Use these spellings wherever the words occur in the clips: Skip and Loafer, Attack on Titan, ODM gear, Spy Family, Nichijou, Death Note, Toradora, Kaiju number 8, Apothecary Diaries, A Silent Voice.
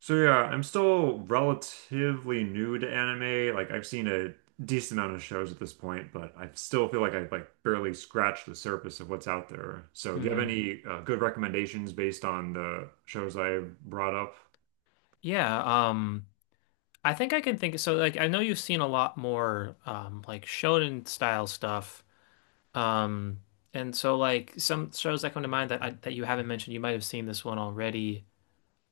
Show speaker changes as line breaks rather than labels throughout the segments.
So yeah, I'm still relatively new to anime. Like, I've seen a decent amount of shows at this point, but I still feel like I've like barely scratched the surface of what's out there. So do you have
hmm
any good recommendations based on the shows I brought up?
Yeah, um I think I can think so like I know you've seen a lot more like shonen style stuff. Um and like some shows that come to mind that you haven't mentioned, you might have seen this one already.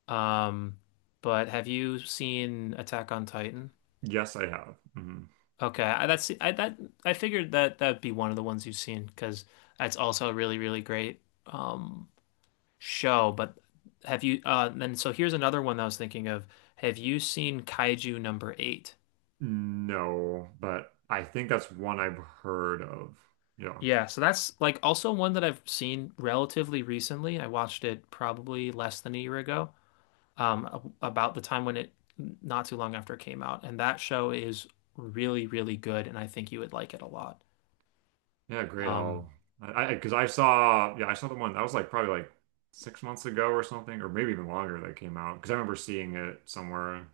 Um but have you seen Attack on Titan?
Yes, I have. Mhm.
Okay. I figured that'd be one of the ones you've seen because that's also a really great um show. But have you then so here's another one I was thinking of. Have you seen Kaiju number 8?
No, but I think that's one I've heard of. Yeah.
Yeah, so that's like also one that I've seen relatively recently. I watched it probably less than a year ago, um, about the time not too long after it came out. And that show is really, really good, and I think you would like it a lot.
Yeah, great.
Um,
I because I saw, yeah, I saw the one that was like probably like 6 months ago or something, or maybe even longer that came out because I remember seeing it somewhere.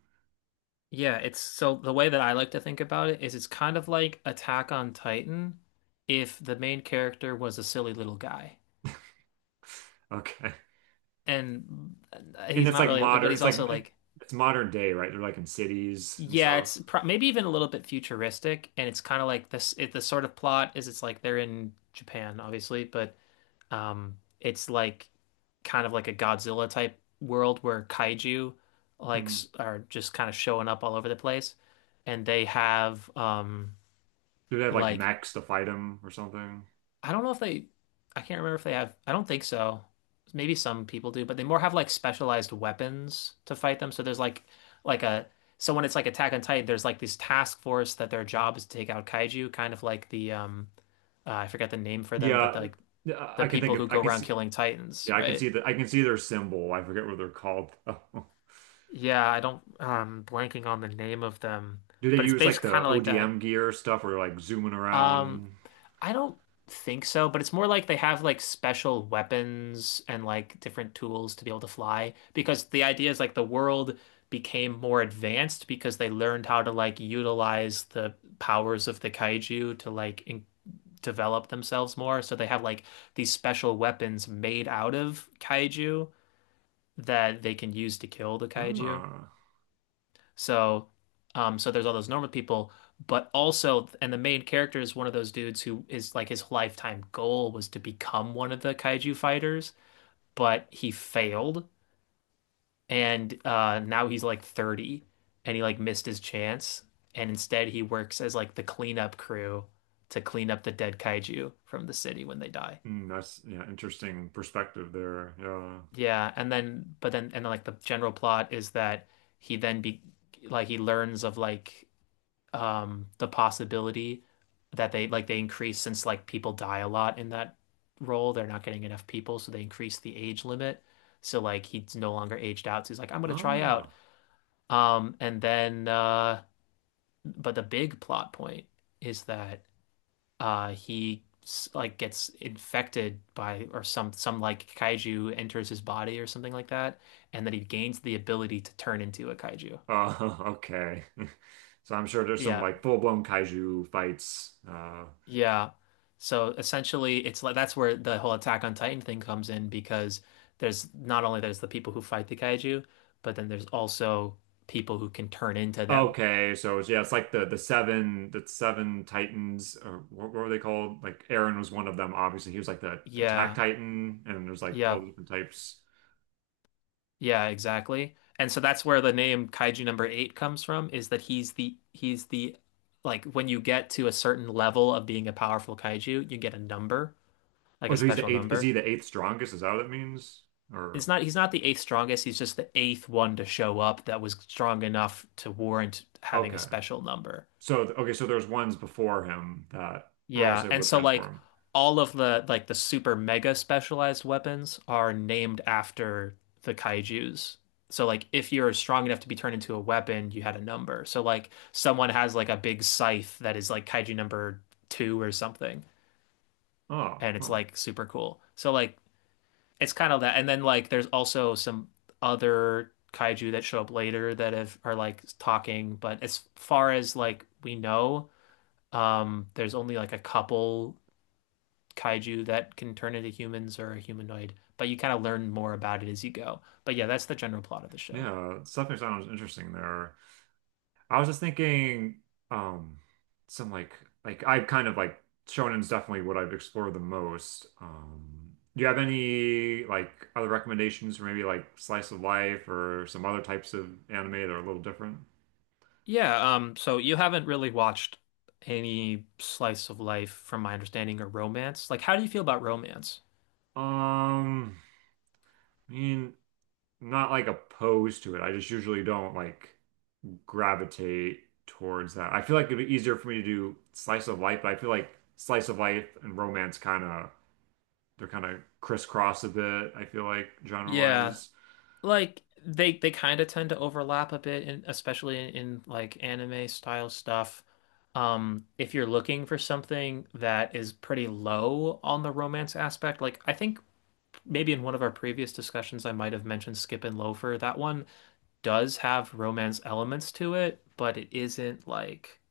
yeah, it's, so the way that I like to think about it is it's kind of like Attack on Titan if the main character was a silly little guy.
Okay.
And
And
he's
it's
not
like
really, but
modern,
he's
it's like
also like,
it's modern day, right? They're like in cities and
yeah,
stuff.
it's pro maybe even a little bit futuristic, and it's kind of like this. The sort of plot is it's like they're in Japan, obviously, but it's like kind of like a Godzilla type world where kaiju
hmm
are just kind of showing up all over the place, and they have
Do they have like
like
mechs to fight them or something?
I don't know if I can't remember if they have, I don't think so. Maybe some people do, but they more have like specialized weapons to fight them. So there's like a, so when it's like Attack on Titan, there's like this task force that their job is to take out kaiju, kind of like I forget the name for them, but
Yeah,
like
yeah,
the people who
I
go
can
around
see,
killing titans,
yeah,
right?
I can see their symbol. I forget what they're called though.
Yeah, I don't, blanking on the name of them,
Do they
but it's
use like
basically kind
the
of like that.
ODM gear stuff or like zooming
Um,
around?
I don't think so, but it's more like they have like special weapons and like different tools to be able to fly because the idea is like the world became more advanced because they learned how to like utilize the powers of the kaiju to like in develop themselves more. So they have like these special weapons made out of kaiju that they can use to kill the kaiju.
Ah.
So, so there's all those normal people, but also, and the main character is one of those dudes who is like his lifetime goal was to become one of the kaiju fighters, but he failed, and now he's like 30, and he like missed his chance, and instead he works as like the cleanup crew to clean up the dead kaiju from the city when they die.
Mm, that's, yeah, interesting perspective there. Yeah.
Yeah, and then like the general plot is that he then be like he learns of like the possibility that they increase, since like people die a lot in that role, they're not getting enough people, so they increase the age limit, so like he's no longer aged out, so he's like, I'm gonna try out.
Ah,
Um and then uh but the big plot point is that he like gets infected by or some like kaiju enters his body or something like that, and that he gains the ability to turn into a kaiju.
okay. So I'm sure there's some
yeah
like full-blown kaiju fights.
Yeah. So essentially it's like that's where the whole Attack on Titan thing comes in because there's not only there's the people who fight the kaiju, but then there's also people who can turn into them.
Okay, so it's, yeah, it's like the seven Titans, or what were they called? Like Aaron was one of them, obviously. He was like the attack
Yeah.
Titan, and there's like all
Yeah.
the different types.
Yeah, exactly. And so that's where the name Kaiju number 8 comes from, is that he's the, like, when you get to a certain level of being a powerful kaiju, you get a number, like
Oh,
a
so he's the
special
eighth. Is he
number.
the eighth strongest? Is that what it means?
It's
Or
not, he's not the eighth strongest, he's just the eighth one to show up that was strong enough to warrant having a
okay,
special number.
so okay, so there's ones before him that were
Yeah,
also able
and
to
so like
transform.
all of the super mega specialized weapons are named after the kaijus. So like if you're strong enough to be turned into a weapon, you had a number. So like someone has like a big scythe that is like kaiju number two or something,
Oh,
and it's
huh.
like super cool. So like it's kind of that. And then like there's also some other kaiju that show up later that have are like talking, but as far as like we know, there's only like a couple kaiju that can turn into humans or a humanoid, but you kind of learn more about it as you go. But yeah, that's the general plot of the show.
Yeah, it's definitely sounds interesting there. I was just thinking, um, some like I've kind of like shonen's definitely what I've explored the most. Do you have any like other recommendations for maybe like slice of life or some other types of anime that are a little different?
Yeah, so you haven't really watched any slice of life from my understanding, or romance. Like, how do you feel about romance?
Um, I mean, I'm not like opposed to it. I just usually don't like gravitate towards that. I feel like it'd be easier for me to do slice of life, but I feel like slice of life and romance kind of they're kind of crisscross a bit. I feel like genre
Yeah,
wise,
like they kind of tend to overlap a bit especially in like anime style stuff. If you're looking for something that is pretty low on the romance aspect, like I think maybe in one of our previous discussions I might have mentioned Skip and Loafer. That one does have romance elements to it, but it isn't like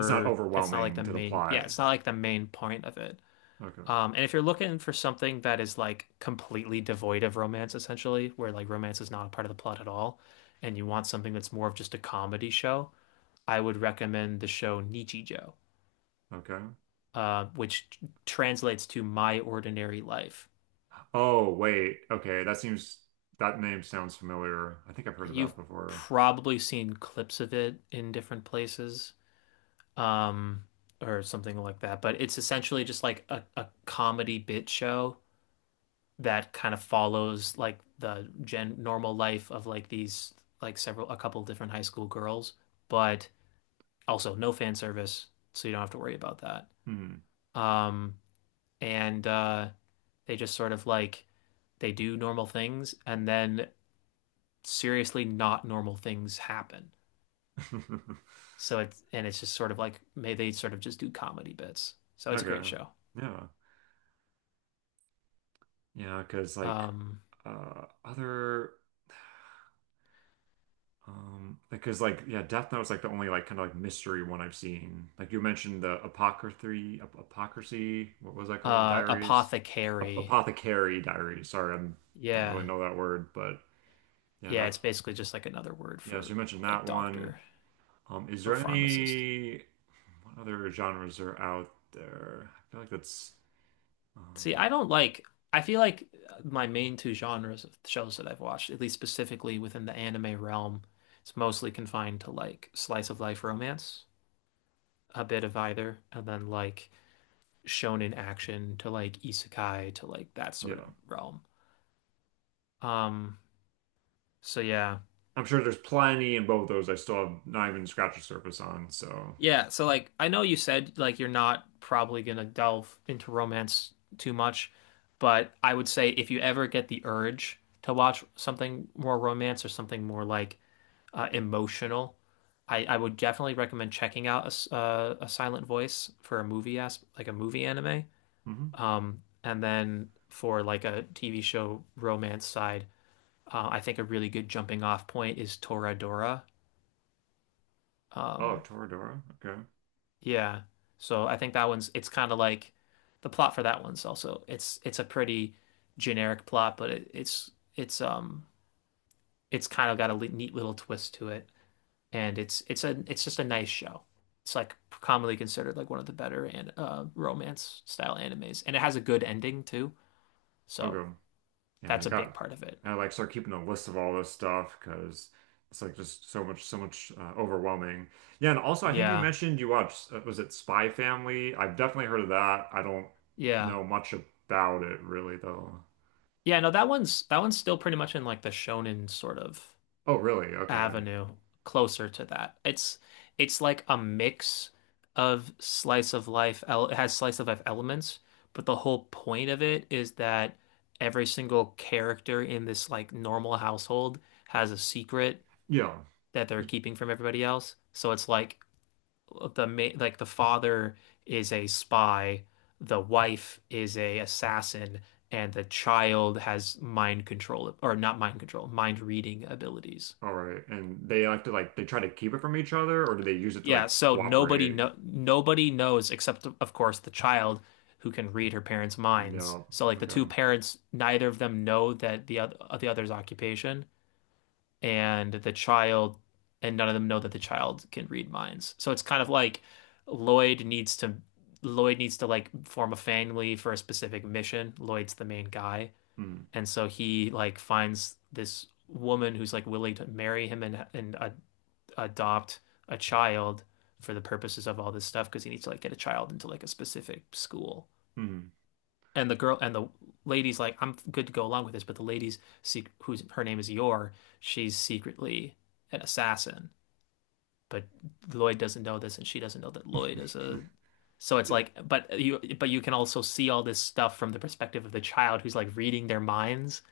it's not
it's not like
overwhelming to the
yeah,
plot.
it's not like the main point of it.
Okay,
And if you're looking for something that is like completely devoid of romance, essentially, where like romance is not a part of the plot at all, and you want something that's more of just a comedy show, I would recommend the show Nichijou,
okay.
which translates to My Ordinary Life.
Oh wait, okay. That seems that name sounds familiar. I think I've heard of
You've
that before.
probably seen clips of it in different places, um, or something like that, but it's essentially just like a comedy bit show that kind of follows like the gen normal life of like these, like several a couple different high school girls, but also no fan service, so you don't have to worry about that.
Hmm.
Um, and they just sort of like, they do normal things, and then seriously not normal things happen. It's just sort of like, may, they sort of just do comedy bits. So it's a great
Okay.
show.
Yeah. Yeah, because like
Um,
other because like, yeah, Death Note was like the only like kind of like mystery one I've seen. Like you mentioned the Apocryphy, Ap Apocrisy, what was that called? Diaries, Ap
apothecary.
Apothecary Diaries. Sorry, I don't really
Yeah.
know that word, but yeah,
Yeah,
that
it's basically just like another word
yeah. So
for
you mentioned
like
that one.
doctor
Is
or
there
pharmacist.
any what other genres are out there? I feel like that's
See,
um,
I don't like, I feel like my main two genres of shows that I've watched, at least specifically within the anime realm, it's mostly confined to like slice of life romance, a bit of either, and then like shonen action to like isekai to like that sort of
yeah.
realm. Um, so yeah.
I'm sure there's plenty in both those. I still have not even scratched the surface on. So
Yeah, so like I know you said like you're not probably gonna delve into romance too much, but I would say if you ever get the urge to watch something more romance or something more like emotional, I would definitely recommend checking out a Silent Voice for a movie, as like a movie anime,
hmm.
and then for like a TV show romance side, I think a really good jumping off point is Toradora.
Oh,
Um,
Toradora. Okay,
Yeah. So I think that one's it's kind of like the plot for that one's also, it's a pretty generic plot, but it, it's um it's kind of got a neat little twist to it, and it's just a nice show. It's like commonly considered like one of the better and romance style animes, and it has a good ending too. So
okay. And I
that's a big
got,
part of it.
and I like start keeping a list of all this stuff because it's like just so much, so much overwhelming. Yeah, and also I think you
Yeah,
mentioned you watched, was it Spy Family? I've definitely heard of that. I don't
yeah,
know much about it really though.
yeah. No, that one's, that one's still pretty much in like the shonen sort of
Oh, really? Okay.
avenue, closer to that. It's like a mix of slice of life. It has slice of life elements, but the whole point of it is that every single character in this like normal household has a secret
Yeah.
that they're
'Cause-
keeping from everybody else. So it's like like the father is a spy, the wife is a assassin, and the child has mind control, or not mind control, mind reading abilities.
All right. And they have to like, they try to keep it from each other, or do they use it to
Yeah,
like
so nobody
cooperate?
no nobody knows except of course the child who can read her parents' minds.
No.
So like the
Okay.
two parents, neither of them know that the other's occupation, and the child, and none of them know that the child can read minds. So it's kind of like Lloyd needs to Lloyd needs to like form a family for a specific mission. Lloyd's the main guy.
Mm.
And so he like finds this woman who's like willing to marry him, and adopt a child for the purposes of all this stuff because he needs to like get a child into like a specific school.
Mm.
And the girl and the lady's like, I'm good to go along with this, but the lady's sec who's, her name is Yor, she's secretly an assassin, but Lloyd doesn't know this, and she doesn't know that Lloyd is a. So it's like, but you can also see all this stuff from the perspective of the child who's like reading their minds.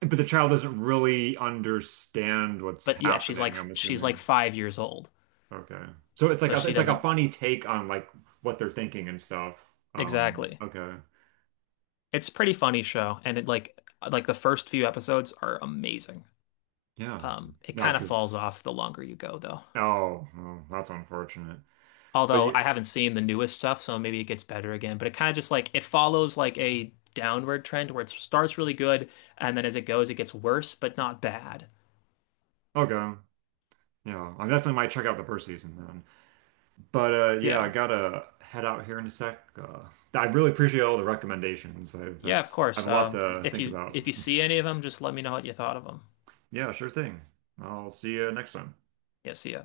But the child doesn't really understand what's
But yeah, she's like,
happening, I'm
she's like
assuming.
5 years old,
Okay. So
so she
it's like a
doesn't,
funny take on like what they're thinking and stuff.
exactly.
Okay.
It's a pretty funny show, and it like the first few episodes are amazing.
Yeah.
It
Yeah,
kind of falls
because
off the longer you go, though.
oh, well, that's unfortunate. But
Although
yeah,
I haven't seen the newest stuff, so maybe it gets better again. But it kind of just like, it follows like a downward trend where it starts really good, and then as it goes, it gets worse, but not bad.
okay. Yeah, I definitely might check out the first season then. But yeah, I
Yeah,
gotta head out here in a sec. I really appreciate all the recommendations. I,
yeah, of
that's I
course.
have a lot to
If
think
you,
about.
if you see any of them, just let me know what you thought of them.
Yeah, sure thing. I'll see you next time.
Yeah, see ya.